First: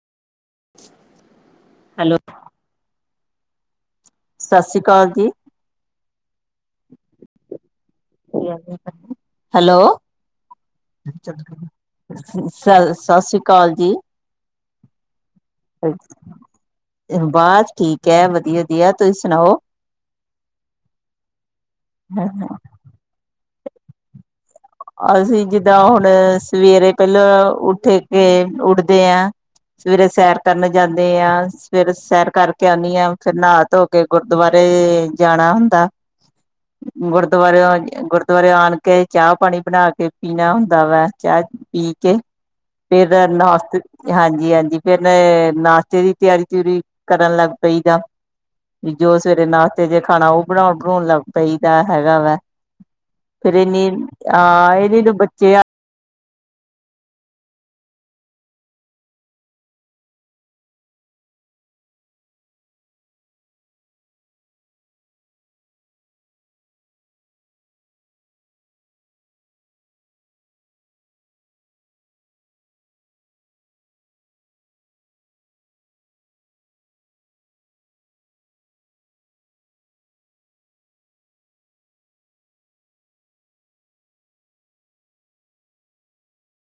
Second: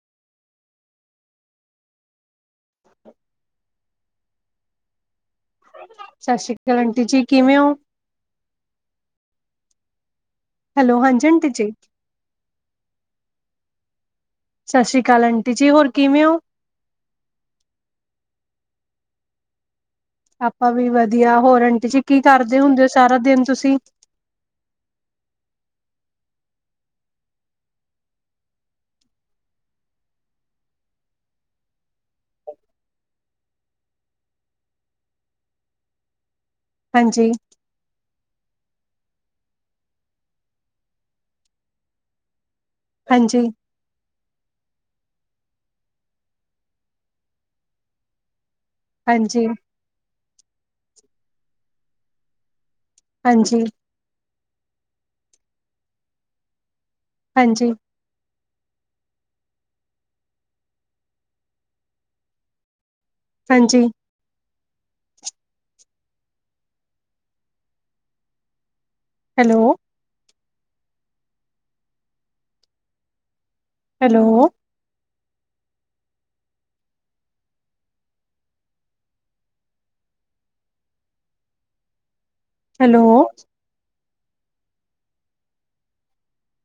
Hello [unintelligible] ਸਾਸ ਸ਼੍ਰੀ ਕਾਲ ਜੀ। ਸਤਿ ਸ੍ਰੀ ਕਾਲ ਆਂਟੀ ਜੀ ਕਿਵੇਂ ਓ? ਹੈਲੋ ਹੈਲੋ ਹਾਂਜੀ ਆਂਟੀ ਜੀ। ਸ ਸ ਸਾਸ ਸ੍ਰੀ ਕਾਲ ਜੀ। ਸਤਿ ਸ੍ਰੀ ਅਕਾਲ ਆਂਟੀ ਜੀ ਹੋਰ ਕਿਵੇਂ ਓ? ਬਾਸ ਠੀਕ ਐ ਵਧੀਆਂ-ਵਧੀਆਂ ਤੁਸੀਂ ਸੁਣਾਓ? ਆਪਾਂ ਵੀ ਵਧੀਆ ਹੋਰ ਆਂਟੀ ਜੀ ਕੀ ਕਰਦੇ ਹੁੰਦੇ ਓ ਸਾਰਾ ਦਿਨ ਤੁਸੀਂ ਅਸੀਂ ਜਿੱਦਾਂ ਹੁਣ ਸਵੇਰੇ ਪੈਲਾਂ ਉੱਠ ਕੇ ਉੱਠਦੇ ਐ ਸਵੇਰੇ ਸੈਰ ਕਰਨ ਜਾਣੇ ਆਂ ਸਵੇਰੇ ਸੈਰ ਕਾਰਕੇ ਆਣੀ ਆਂ ਫਿਰ ਨਾਅ-ਧੋ ਕੇ ਕੇ ਗੁਰਦੁਆਰੇ ਜਾਣਾਂ ਹੁੰਦਾਂ। ਹਾਂਜੀ, ਗੁਰਦੁਆਰੇ ਗੁਰਦੁਆਰੇ ਆਣ ਕੇ ਚਾਹ-ਪਾਨੀ ਬਣਾ ਕੇ ਪੀਨਾ ਹੁੰਦਾਂ ਵੈ ਚਾਹ-ਚੂ ਪੀ ਕੇ ਫ਼ੇਰ ਹਾਂਜੀ, ਨਾਸ਼ਤੇ ਹਾਂਜੀ-ਹਾਂਜੀ ਫੇਰ ਨਾਸ਼ਤੇ ਦੀ ਤਿਆਰੀ-ਤੂਰੀ ਕਰਨ ਲੱਗ ਪਈ ਦਾ। ਵੀ ਜੋ ਹਾਂਜੀ, ਸਵੇਰੇ ਨਾਸ਼ਤੇ ਜੇ ਖਾਣਾ ਓ ਬਣਾਣ-ਬਣਉਣ ਲੱਗ ਪਈ ਦਾ ਹੈਗਾ ਵਾ। ਫੇਰ ਹਾਂਜੀ, ਏਨੀ ਆਹ ਏਦੀ ਦੋ ਬੱਚੇ ਆ ਹਾਂਜੀ ਹਾਂਜੀ। Hello hello. ਹੈਲੋ।